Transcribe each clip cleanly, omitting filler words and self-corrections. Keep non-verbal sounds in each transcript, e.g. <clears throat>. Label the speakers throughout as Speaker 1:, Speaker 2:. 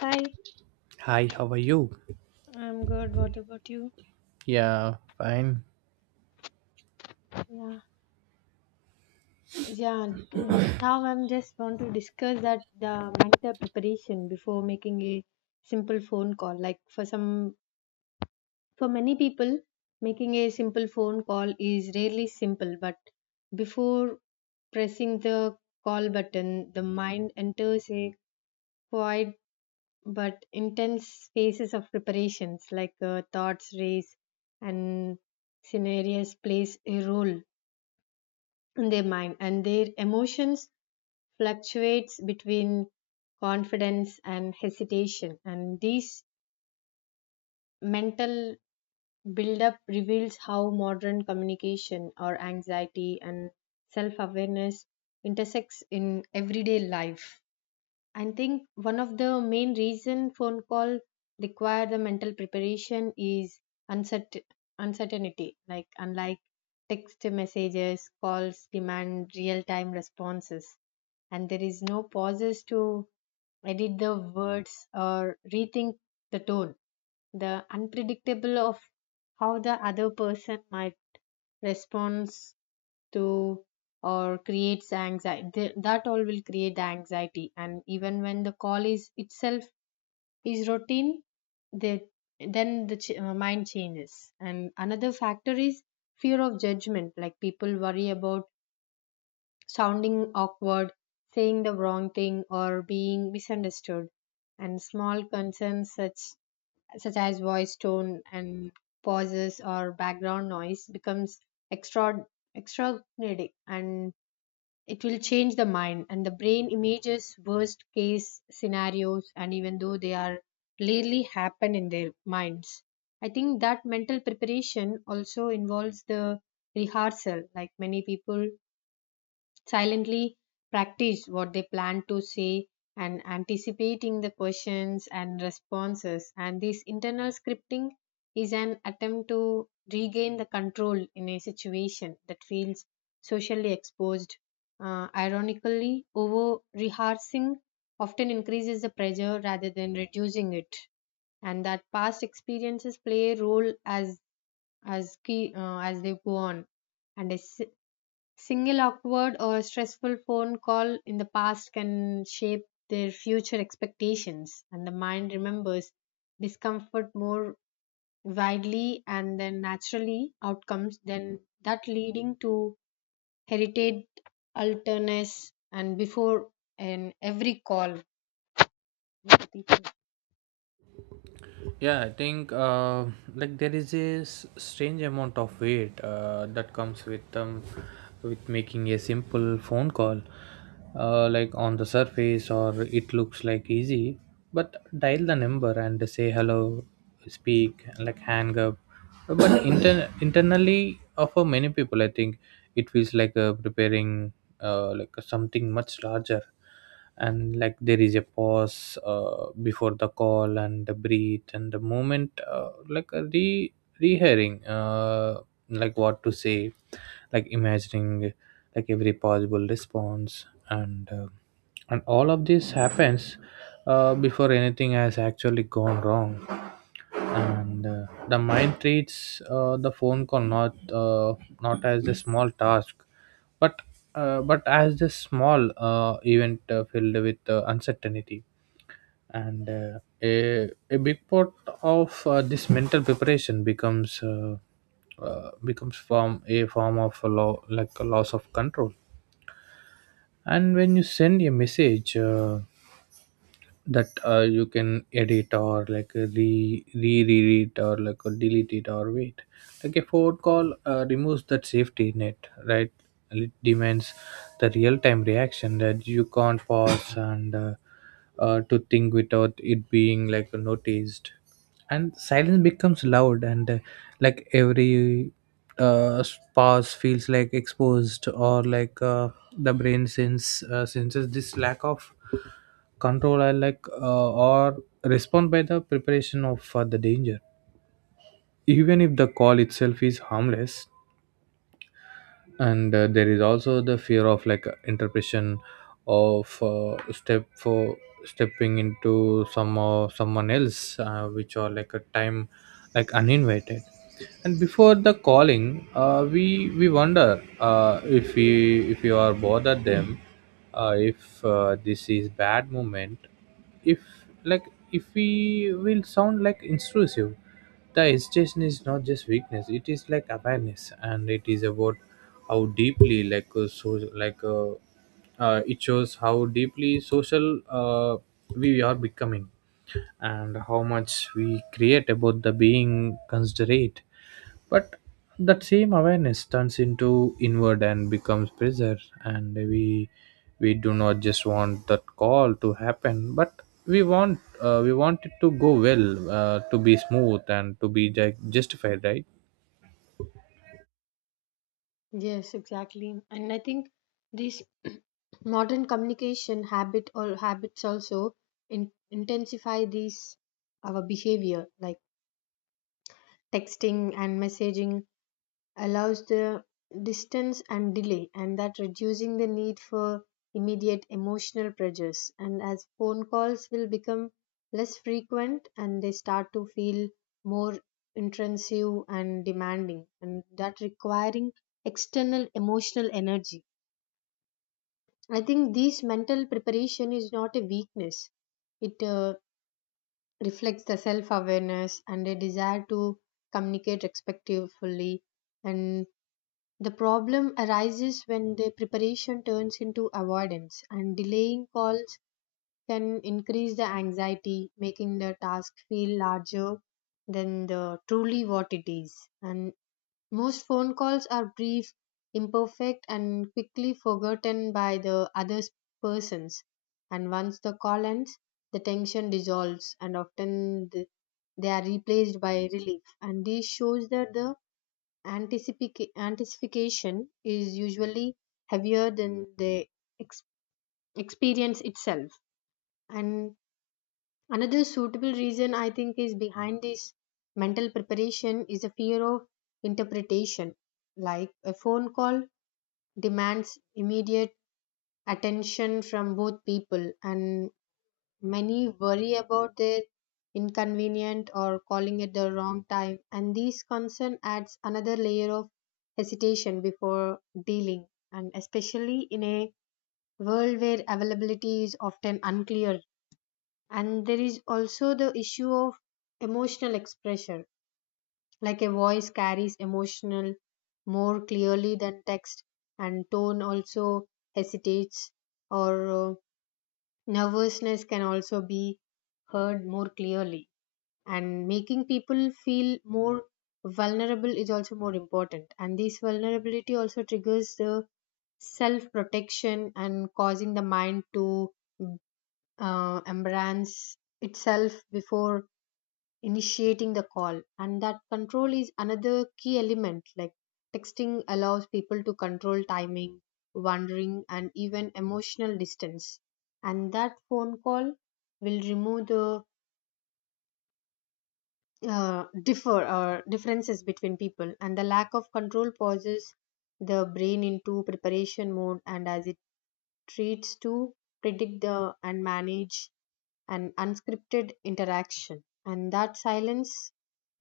Speaker 1: Hi,
Speaker 2: Hi, how are you?
Speaker 1: I'm good. What about you?
Speaker 2: Yeah, fine.
Speaker 1: Yeah, yeah, Now I'm just want to discuss that the mental preparation before making a simple phone call. Like for some, for many people, making a simple phone call is really simple. But before pressing the call button, the mind enters a quiet but intense phases of preparations, like thoughts race and scenarios plays a role in their mind and their emotions fluctuates between confidence and hesitation, and this mental buildup reveals how modern communication or anxiety and self-awareness intersects in everyday life. I think one of the main reason phone call require the mental preparation is uncertain uncertainty. Like unlike text messages, calls demand real time responses, and there is no pauses to edit the words or rethink the tone. The unpredictable of how the other person might respond to or creates anxiety that all will create the anxiety, and even when the call is itself is routine the then the mind changes. And another factor is fear of judgment, like people worry about sounding awkward, saying the wrong thing, or being misunderstood, and small concerns such as voice tone and pauses or background noise becomes extra extraordinary, and it will change the mind, and the brain images worst case scenarios, and even though they are rarely happen in their minds. I think that mental preparation also involves the rehearsal, like many people silently practice what they plan to say and anticipating the questions and responses, and this internal scripting is an attempt to regain the control in a situation that feels socially exposed. Ironically over rehearsing often increases the pressure rather than reducing it, and that past experiences play a role as as key as they go on. and a s- Single awkward or stressful phone call in the past can shape their future expectations, and the mind remembers discomfort more widely and then naturally outcomes than that leading to heritage alterness and before and every call with people.
Speaker 2: Yeah, I think like there is a strange amount of weight that comes with with making a simple phone call. Like on the surface, or it looks like easy, but dial the number and say hello, speak, like hang up. But <coughs> internally, for many people, I think it feels like preparing like something much larger, and like there is a pause before the call and the breathe and the moment like a re rehearing like what to say, like imagining like every possible response, and and all of this happens before anything has actually gone wrong, and the mind treats the phone call uh, not as a small task but but as a small event filled with uncertainty and a big part of this mental preparation becomes from a form of a law, like a loss of control. And when you send a message that you can edit or like re read it or like delete it or wait, like a forward call removes that safety net, right? It demands the real-time reaction that you can't pause and to think without it being like noticed, and silence becomes loud, and like every uh pause feels like exposed or like the brain senses this lack of control, and like or respond by the preparation of the danger, even if the call itself is harmless. And there is also the fear of like interpretation of stepping into some someone else which are like a time, like uninvited. And before the calling we wonder if we, if you are bothered them, if this is bad moment, if like if we will sound like intrusive. The hesitation is not just weakness, it is like awareness, and it is about how deeply like it shows how deeply social we are becoming, and how much we create about the being considerate. But that same awareness turns into inward and becomes pressure, and we do not just want that call to happen, but we want it to go well, to be smooth and to be justified, right?
Speaker 1: Yes, exactly. And I think this modern communication habit or habits also intensify these our behavior, like texting and messaging allows the distance and delay and that reducing the need for immediate emotional pressures, and as phone calls will become less frequent and they start to feel more intrusive and demanding and that requiring external emotional energy. I think this mental preparation is not a weakness, it reflects the self awareness and a desire to communicate respectfully. And the problem arises when the preparation turns into avoidance, and delaying calls can increase the anxiety, making the task feel larger than the truly what it is. And most phone calls are brief, imperfect, and quickly forgotten by the other persons. And once the call ends, the tension dissolves, and often they are replaced by relief. And this shows that the anticipation is usually heavier than the ex- experience itself. And another suitable reason I think is behind this mental preparation is a fear of interpretation. Like a phone call demands immediate attention from both people, and many worry about their inconvenient or calling at the wrong time. And this concern adds another layer of hesitation before dealing, and especially in a world where availability is often unclear. And there is also the issue of emotional expression, like a voice carries emotional more clearly than text, and tone also hesitates or nervousness can also be heard more clearly and making people feel more vulnerable is also more important, and this vulnerability also triggers the self protection and causing the mind to embrace itself before initiating the call. And that control is another key element, like texting allows people to control timing wandering and even emotional distance, and that phone call will remove the differences between people, and the lack of control pauses the brain into preparation mode, and as it treats to predict the and manage an unscripted interaction. And that silence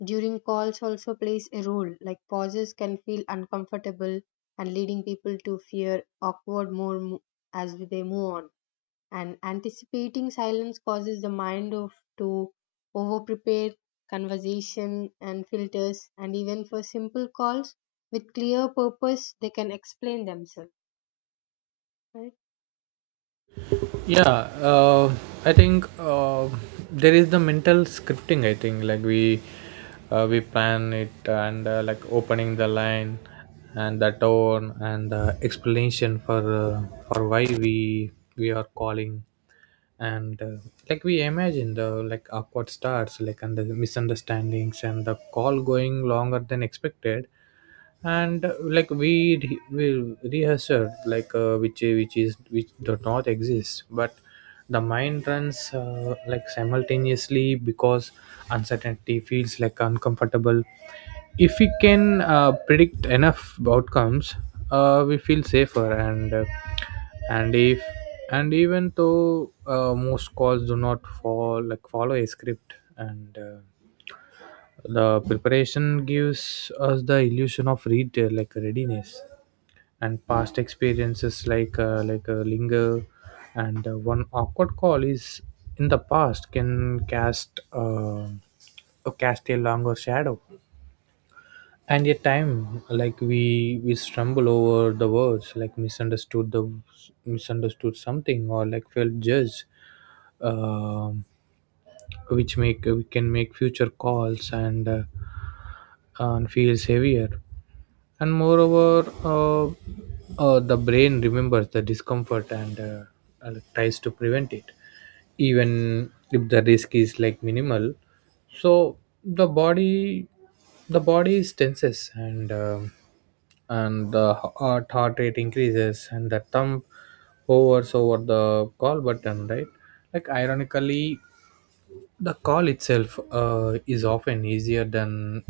Speaker 1: during calls also plays a role, like pauses can feel uncomfortable and leading people to fear awkward as they move on, and anticipating silence causes the mind of to over prepare conversation and filters, and even for simple calls with clear purpose they can explain themselves, right?
Speaker 2: Yeah, I think there is the mental scripting, I think, like we plan it, and like opening the line and the tone and the explanation for why we are calling, and like we imagine the like awkward starts like and the misunderstandings and the call going longer than expected, and like we we rehearse it like which is which does not exist. But the mind runs like simultaneously because uncertainty feels like uncomfortable. If we can predict enough outcomes we feel safer, and if and even though most calls do not fall like follow a script, and the preparation gives us the illusion of retail, like readiness. And past experiences like linger, and one awkward call is in the past, can cast cast a longer shadow. And yet time, like we stumble over the words, like misunderstood something or like felt judged. Um, which make we can make future calls, and and feels heavier. And moreover uh, uh, the brain remembers the discomfort, and tries to prevent it even if the risk is like minimal. So the body the body is tenses, and um, and the heart rate increases, and the thumb hovers over the call button, right? Like ironically, the call itself is often easier than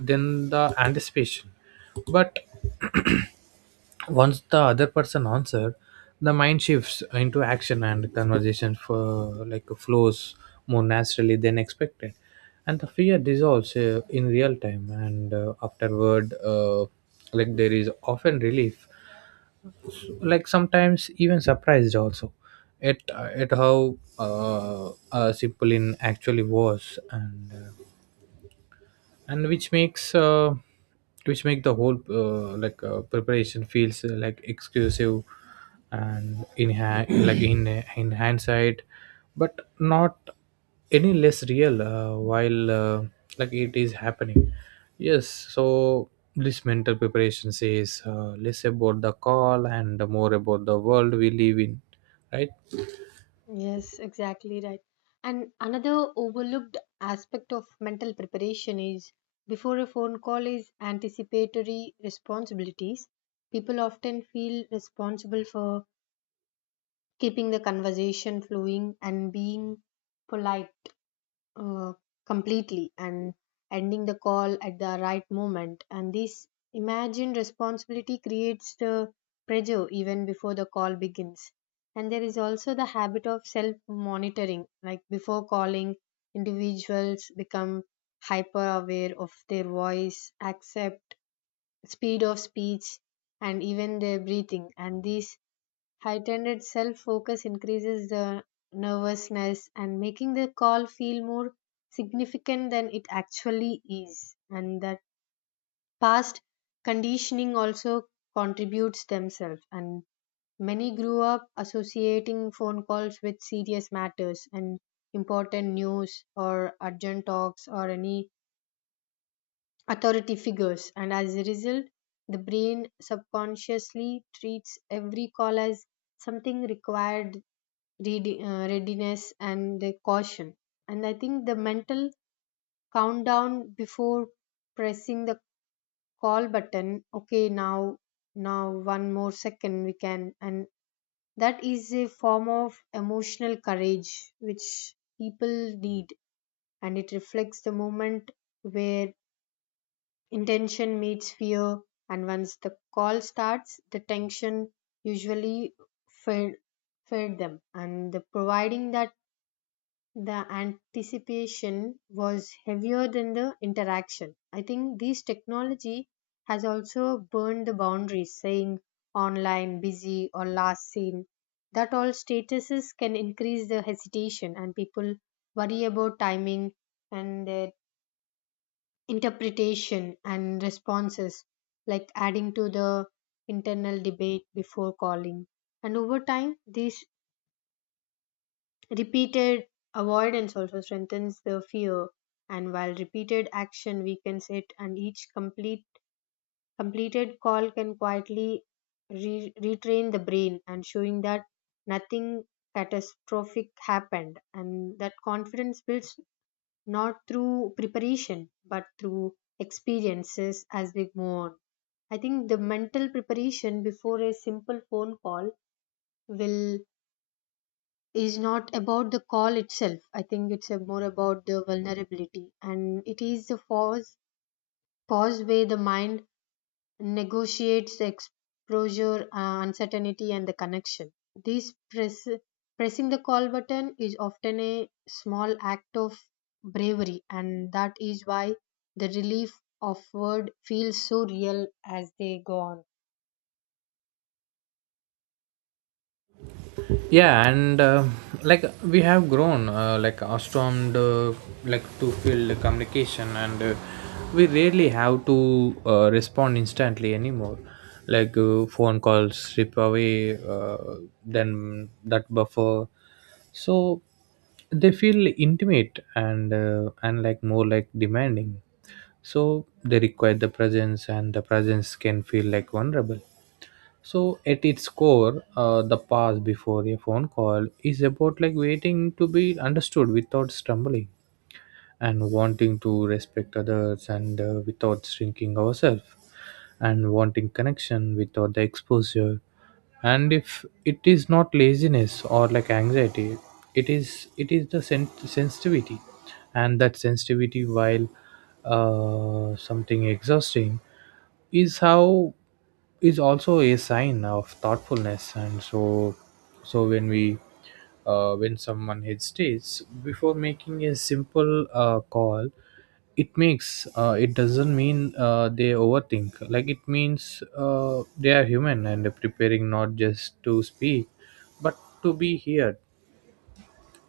Speaker 2: the anticipation, but <clears throat> once the other person answers, the mind shifts into action, and conversation for like flows more naturally than expected, and the fear dissolves in real time. And afterward, like there is often relief, like sometimes even surprised also at how simple in actually was, and which makes which make the whole preparation feels like exclusive, and in <clears throat> like in hindsight, but not any less real while like it is happening. Yes, so this mental preparation says less about the call and more about the world we live in, right?
Speaker 1: Yes, exactly right. And another overlooked aspect of mental preparation is before a phone call is anticipatory responsibilities. People often feel responsible for keeping the conversation flowing and being polite uh, completely and ending the call at the right moment. And this imagined responsibility creates the pressure even before the call begins. And there is also the habit of self monitoring, like before calling, individuals become hyper aware of their voice, accept speed of speech, and even their breathing. And these heightened self focus increases the nervousness and making the call feel more significant than it actually is. And that past conditioning also contributes themselves. And many grew up associating phone calls with serious matters and important news or urgent talks or any authority figures. And as a result, the brain subconsciously treats every call as something required readiness and the caution. And I think the mental countdown before pressing the call button, okay now, now one more second we can, and that is a form of emotional courage which people need, and it reflects the moment where intention meets fear. And once the call starts the tension usually fed fed them, and the providing that the anticipation was heavier than the interaction. I think this technology has also burned the boundaries, saying online, busy, or last seen. That all statuses can increase the hesitation, and people worry about timing and their interpretation and responses, like adding to the internal debate before calling. And over time, these repeated avoidance also strengthens the fear, and while repeated action weakens it, and each completed call can quietly retrain the brain and showing that nothing catastrophic happened, and that confidence builds not through preparation but through experiences as we go on. I think the mental preparation before a simple phone call will is not about the call itself. I think it's a more about the vulnerability, and it is the pause where the mind negotiates the exposure, uncertainty, and the connection. This pressing the call button is often a small act of bravery, and that is why the relief of offered feels so real as they go on.
Speaker 2: Yeah, and like we have grown like accustomed like to field communication, and we rarely have to respond instantly anymore. Like phone calls strip away then that buffer, so they feel intimate, and like more like demanding. So they require the presence, and the presence can feel like vulnerable. So at its core, the pause before a phone call is about like waiting to be understood without stumbling, and wanting to respect others and without shrinking ourselves, and wanting connection without the exposure. And if it is not laziness or like anxiety, it is the sensitivity. And that sensitivity, while something exhausting, is how is also a sign of thoughtfulness. And so when we when someone hesitates before making a simple call, it makes it doesn't mean they overthink, like it means they are human and preparing not just to speak but to be heard.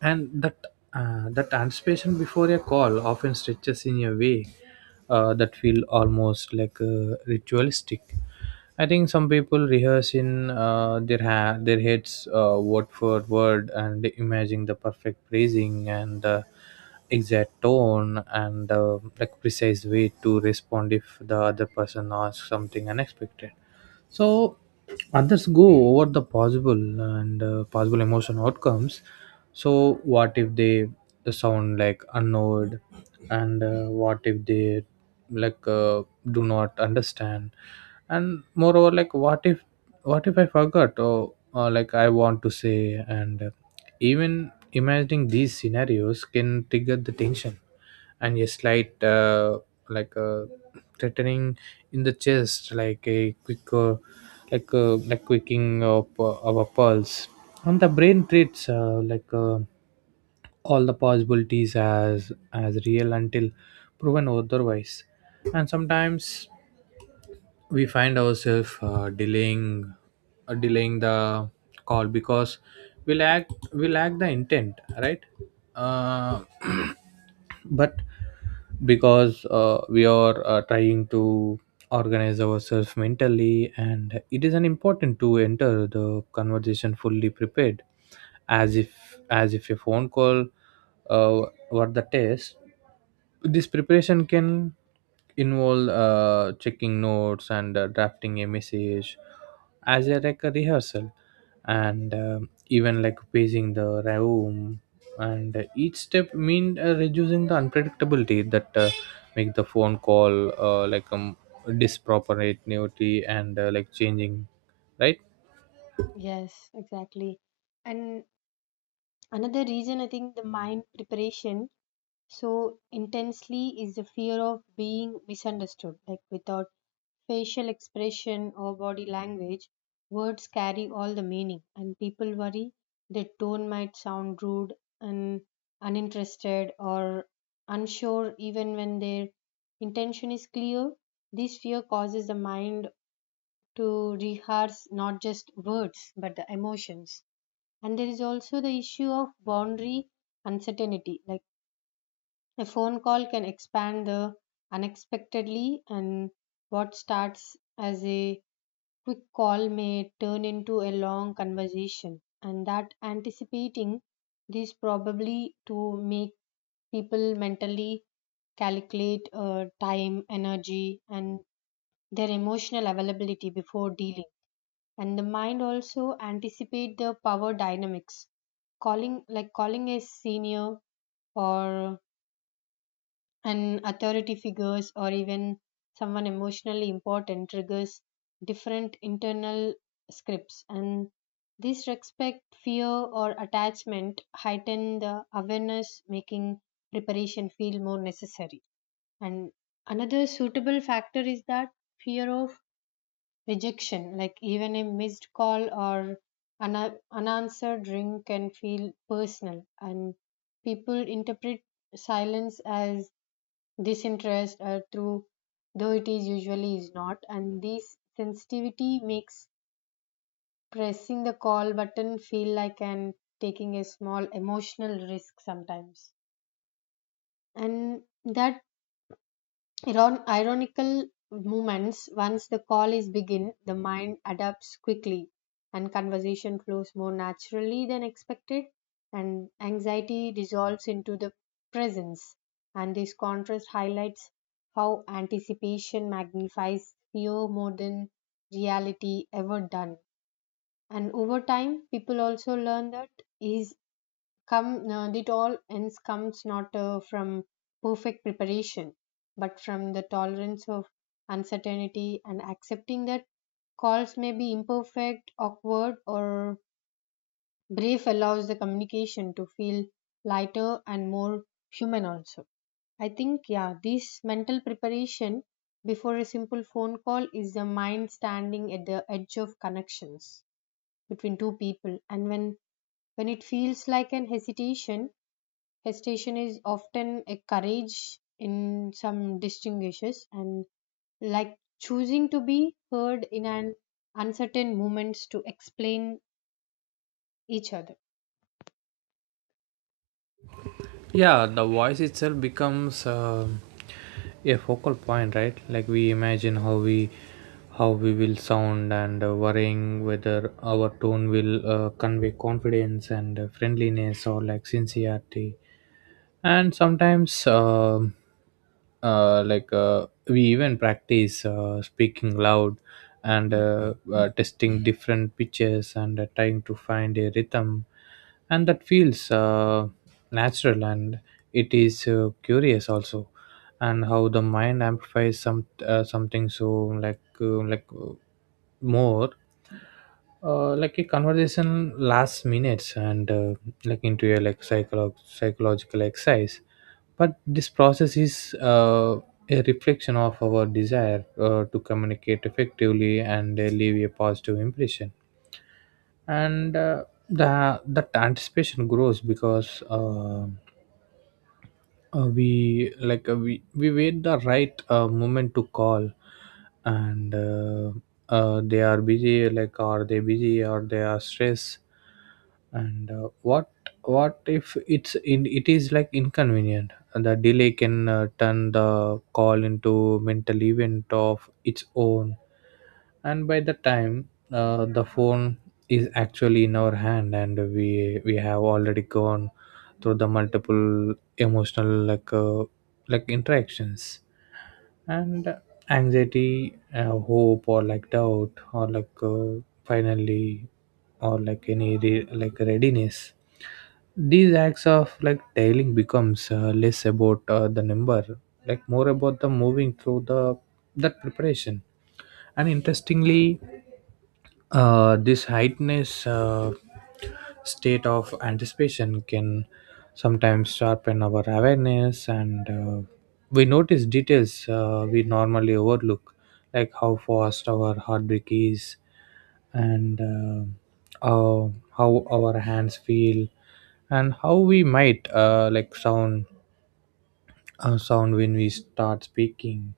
Speaker 2: And that that anticipation before a call often stretches in a way that feel almost like ritualistic. I think some people rehearse in their their heads word for word, and imagining the perfect phrasing, and exact tone, and like precise way to respond if the other person asks something unexpected. So others go over the possible and possible emotion outcomes. So what if they sound like annoyed, and what if they like uh, do not understand, and moreover like what if, what if I forgot or like I want to say, and even imagining these scenarios can trigger the tension and a slight like a threatening in the chest, like a quick like a like quicking of our pulse. And the brain treats all the possibilities as real until proven otherwise. And sometimes we find ourselves delaying delaying the call because we lack we lack the intent, right? uh, <clears throat> but because we are trying to organize ourselves mentally, and it is an important to enter the conversation fully prepared, as if a phone call uh, were the test. This preparation can involve checking notes and drafting a message as a, like a rehearsal, and um, even like pacing the room, and each step mean reducing the unpredictability that make the phone call disproportionality, and like changing, right?
Speaker 1: Yes, exactly. And another reason I think the mind preparation so intensely is the fear of being misunderstood. Like without facial expression or body language, words carry all the meaning, and people worry their tone might sound rude and uninterested or unsure, even when their intention is clear. This fear causes the mind to rehearse not just words but the emotions. And there is also the issue of boundary uncertainty. Like a phone call can expand the unexpectedly, and what starts as a quick call may turn into a long conversation. And that anticipating this probably to make people mentally calculate time, energy, and their emotional availability before dealing. And the mind also anticipate the power dynamics. Calling like calling a senior or and authority figures or even someone emotionally important triggers different internal scripts, and this respect fear or attachment heighten the awareness making preparation feel more necessary. And another suitable factor is that fear of rejection, like even a missed call or an unanswered ring can feel personal and people interpret silence as this interest through though it is usually is not, and this sensitivity makes pressing the call button feel like an taking a small emotional risk sometimes. And that ironical movements once the call is begin the mind adapts quickly and conversation flows more naturally than expected, and anxiety dissolves into the presence, and this contrast highlights how anticipation magnifies fear more than reality ever done. And over time people also learn that is come, not it all ends comes not from perfect preparation, but from the tolerance of uncertainty, and accepting that calls may be imperfect, awkward, or brief allows the communication to feel lighter and more human also. I think, yeah, this mental preparation before a simple phone call is the mind standing at the edge of connections between two people. And when it feels like an hesitation, hesitation is often a courage in some distinguishes and like choosing to be heard in an uncertain moments to explain each other.
Speaker 2: Yeah, the voice itself becomes um, a focal point, right? Like we imagine how we will sound, and worrying whether our tone will convey confidence, and friendliness or like sincerity. And sometimes we even practice speaking loud, and testing different pitches, and trying to find a rhythm, and that feels natural, and it is curious also. And how the mind amplifies some something so like uh, like uh, more like a conversation lasts minutes, and like into a like psychological exercise. But this process is a reflection of our desire to communicate effectively, and leave a positive impression. And the that anticipation grows because um, we like we wait the right moment to call, and they are busy, like are they busy or they are stressed, and what if it's in it is like inconvenient. And the delay can turn the call into mental event of its own. And by the time the phone is actually in our hand, and we have already gone through the multiple emotional like interactions, and anxiety, hope or like doubt or like finally or like any like readiness. These acts of like tailing becomes less about the number, like more about the moving through the that preparation. And interestingly this heightness uh, state of anticipation can sometimes sharpen our awareness, and we notice details we normally overlook, like how fast our heartbeat is, and uh, how our hands feel, and how we might sound sound when we start speaking.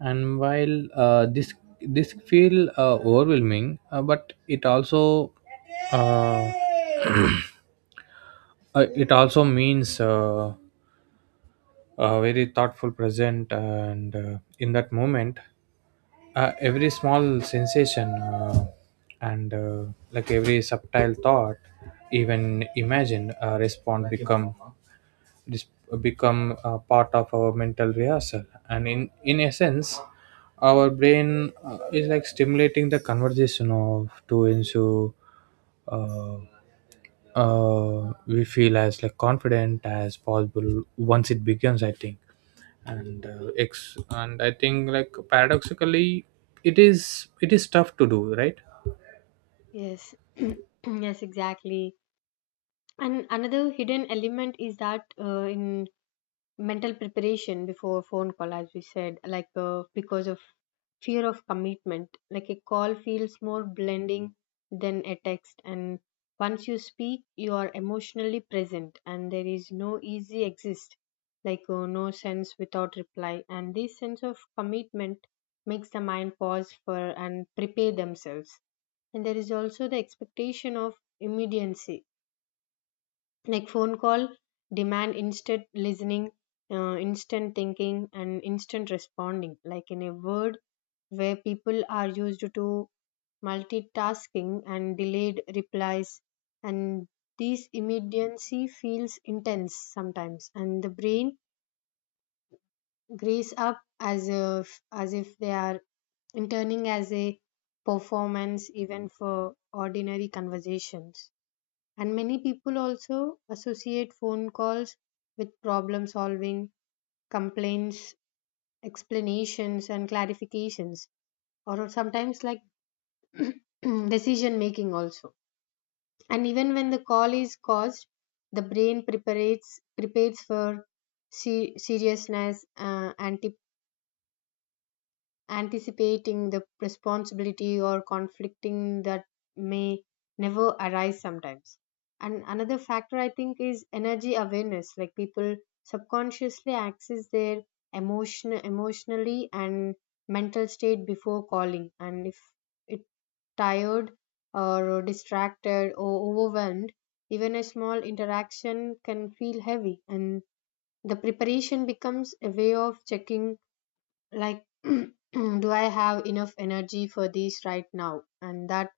Speaker 2: And while this feel overwhelming, but it also uh, <clears throat> it also means a very thoughtful present, and in that moment every small sensation and like every subtle thought, even imagined, respond become dis- become part of our mental rehearsal. And in essence, our brain is like stimulating the conversation of to into uh, we feel as like confident as possible once it begins, I think. And and I think like paradoxically it is tough to do, right?
Speaker 1: Yes, <clears throat> yes, exactly. And another hidden element is that in mental preparation before phone call as we said like because of fear of commitment, like a call feels more blending than a text, and once you speak you are emotionally present and there is no easy exist, like no sense without reply, and this sense of commitment makes the mind pause for and prepare themselves. And there is also the expectation of immediacy, like phone call demand instant listening, instant thinking and instant responding, like in a word where people are used to multitasking and delayed replies, and this immediacy feels intense sometimes, and the brain grease up as if they are interning as a performance even for ordinary conversations. And many people also associate phone calls with problem solving, complaints, explanations, and clarifications, or sometimes like <clears throat> decision making also. And even when the call is caused, the brain prepares for seriousness antip. Anticipating the responsibility or conflicting that may never arise sometimes. And another factor I think is energy awareness, like people subconsciously access their emotionally and mental state before calling, and if it tired or distracted or overwhelmed even a small interaction can feel heavy, and the preparation becomes a way of checking, like <clears throat> do I have enough energy for this right now, and that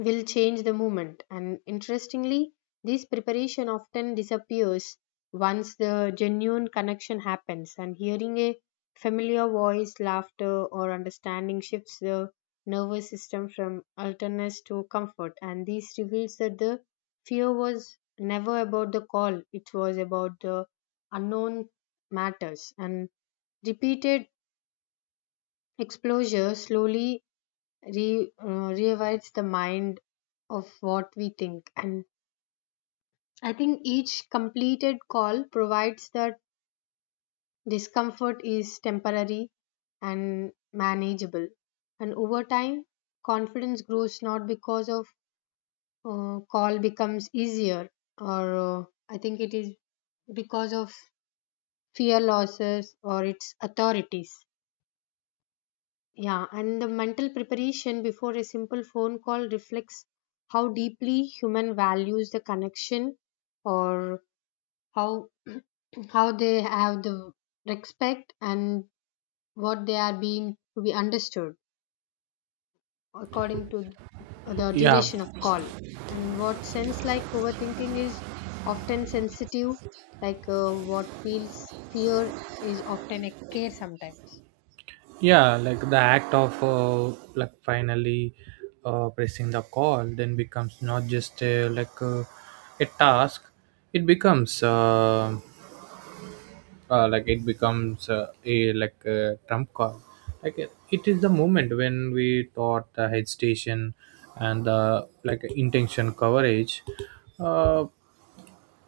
Speaker 1: will change the movement. And interestingly this preparation often disappears once the genuine connection happens, and hearing a familiar voice laughter or understanding shifts the nervous system from alertness to comfort, and this reveals that the fear was never about the call, it was about the unknown matters. And repeated exposure slowly rewrites the mind of what we think. And I think each completed call provides that discomfort is temporary and manageable. And over time, confidence grows not because of call becomes easier, or I think it is because of fear losses or its authorities. Yeah, and the mental preparation before a simple phone call reflects how deeply human values the connection or how how they have the respect and what they are being to be understood according to the
Speaker 2: Yeah.
Speaker 1: duration of call, and what sense like overthinking is often sensitive, like what feels fear is often a care sometimes.
Speaker 2: Yeah, like the act of like finally pressing the call then becomes not just a task, it becomes it becomes a like a trump card. Like it is the moment when we thought the hesitation and the like intention coverage, uh,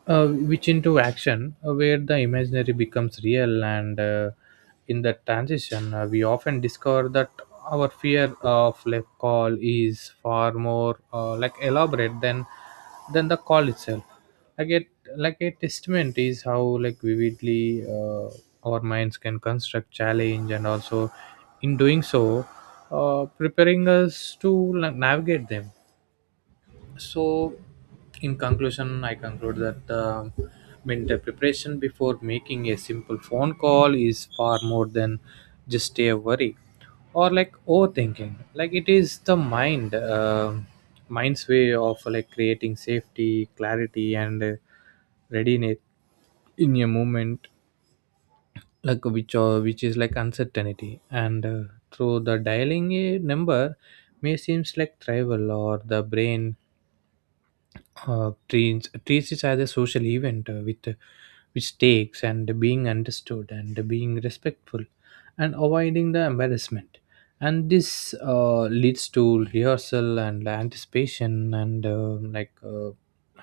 Speaker 2: which into action, where the imaginary becomes real, and in that transition we often discover that our fear of like call is far more like elaborate than the call itself, like it like a testament is how like vividly our minds can construct challenge, and also in doing so preparing us to like, navigate them. So in conclusion, I conclude that um, mental preparation before making a simple phone call is far more than just a worry or like overthinking. Like it is the mind um, mind's way of like creating safety, clarity, and readiness in a moment like which or which is like uncertainty. And through the dialing a number may seems like trivial or the brain treats it as a social event with which takes and being understood and being respectful and avoiding the embarrassment. And this leads to rehearsal and anticipation, and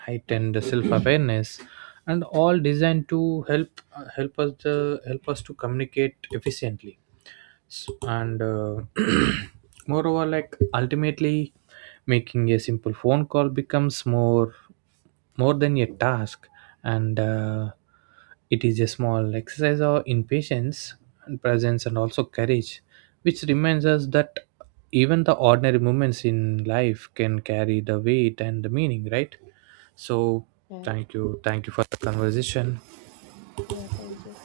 Speaker 2: heightened self-awareness, and all designed to help help us to communicate efficiently. S- and <clears throat> Moreover, like ultimately, making a simple phone call becomes more, more than a task, and it is a small exercise of in patience and presence and also courage, which reminds us that even the ordinary moments in life can carry the weight and the meaning, right? So,
Speaker 1: Yeah,
Speaker 2: thank you. Thank you for the conversation.
Speaker 1: yeah, thank you.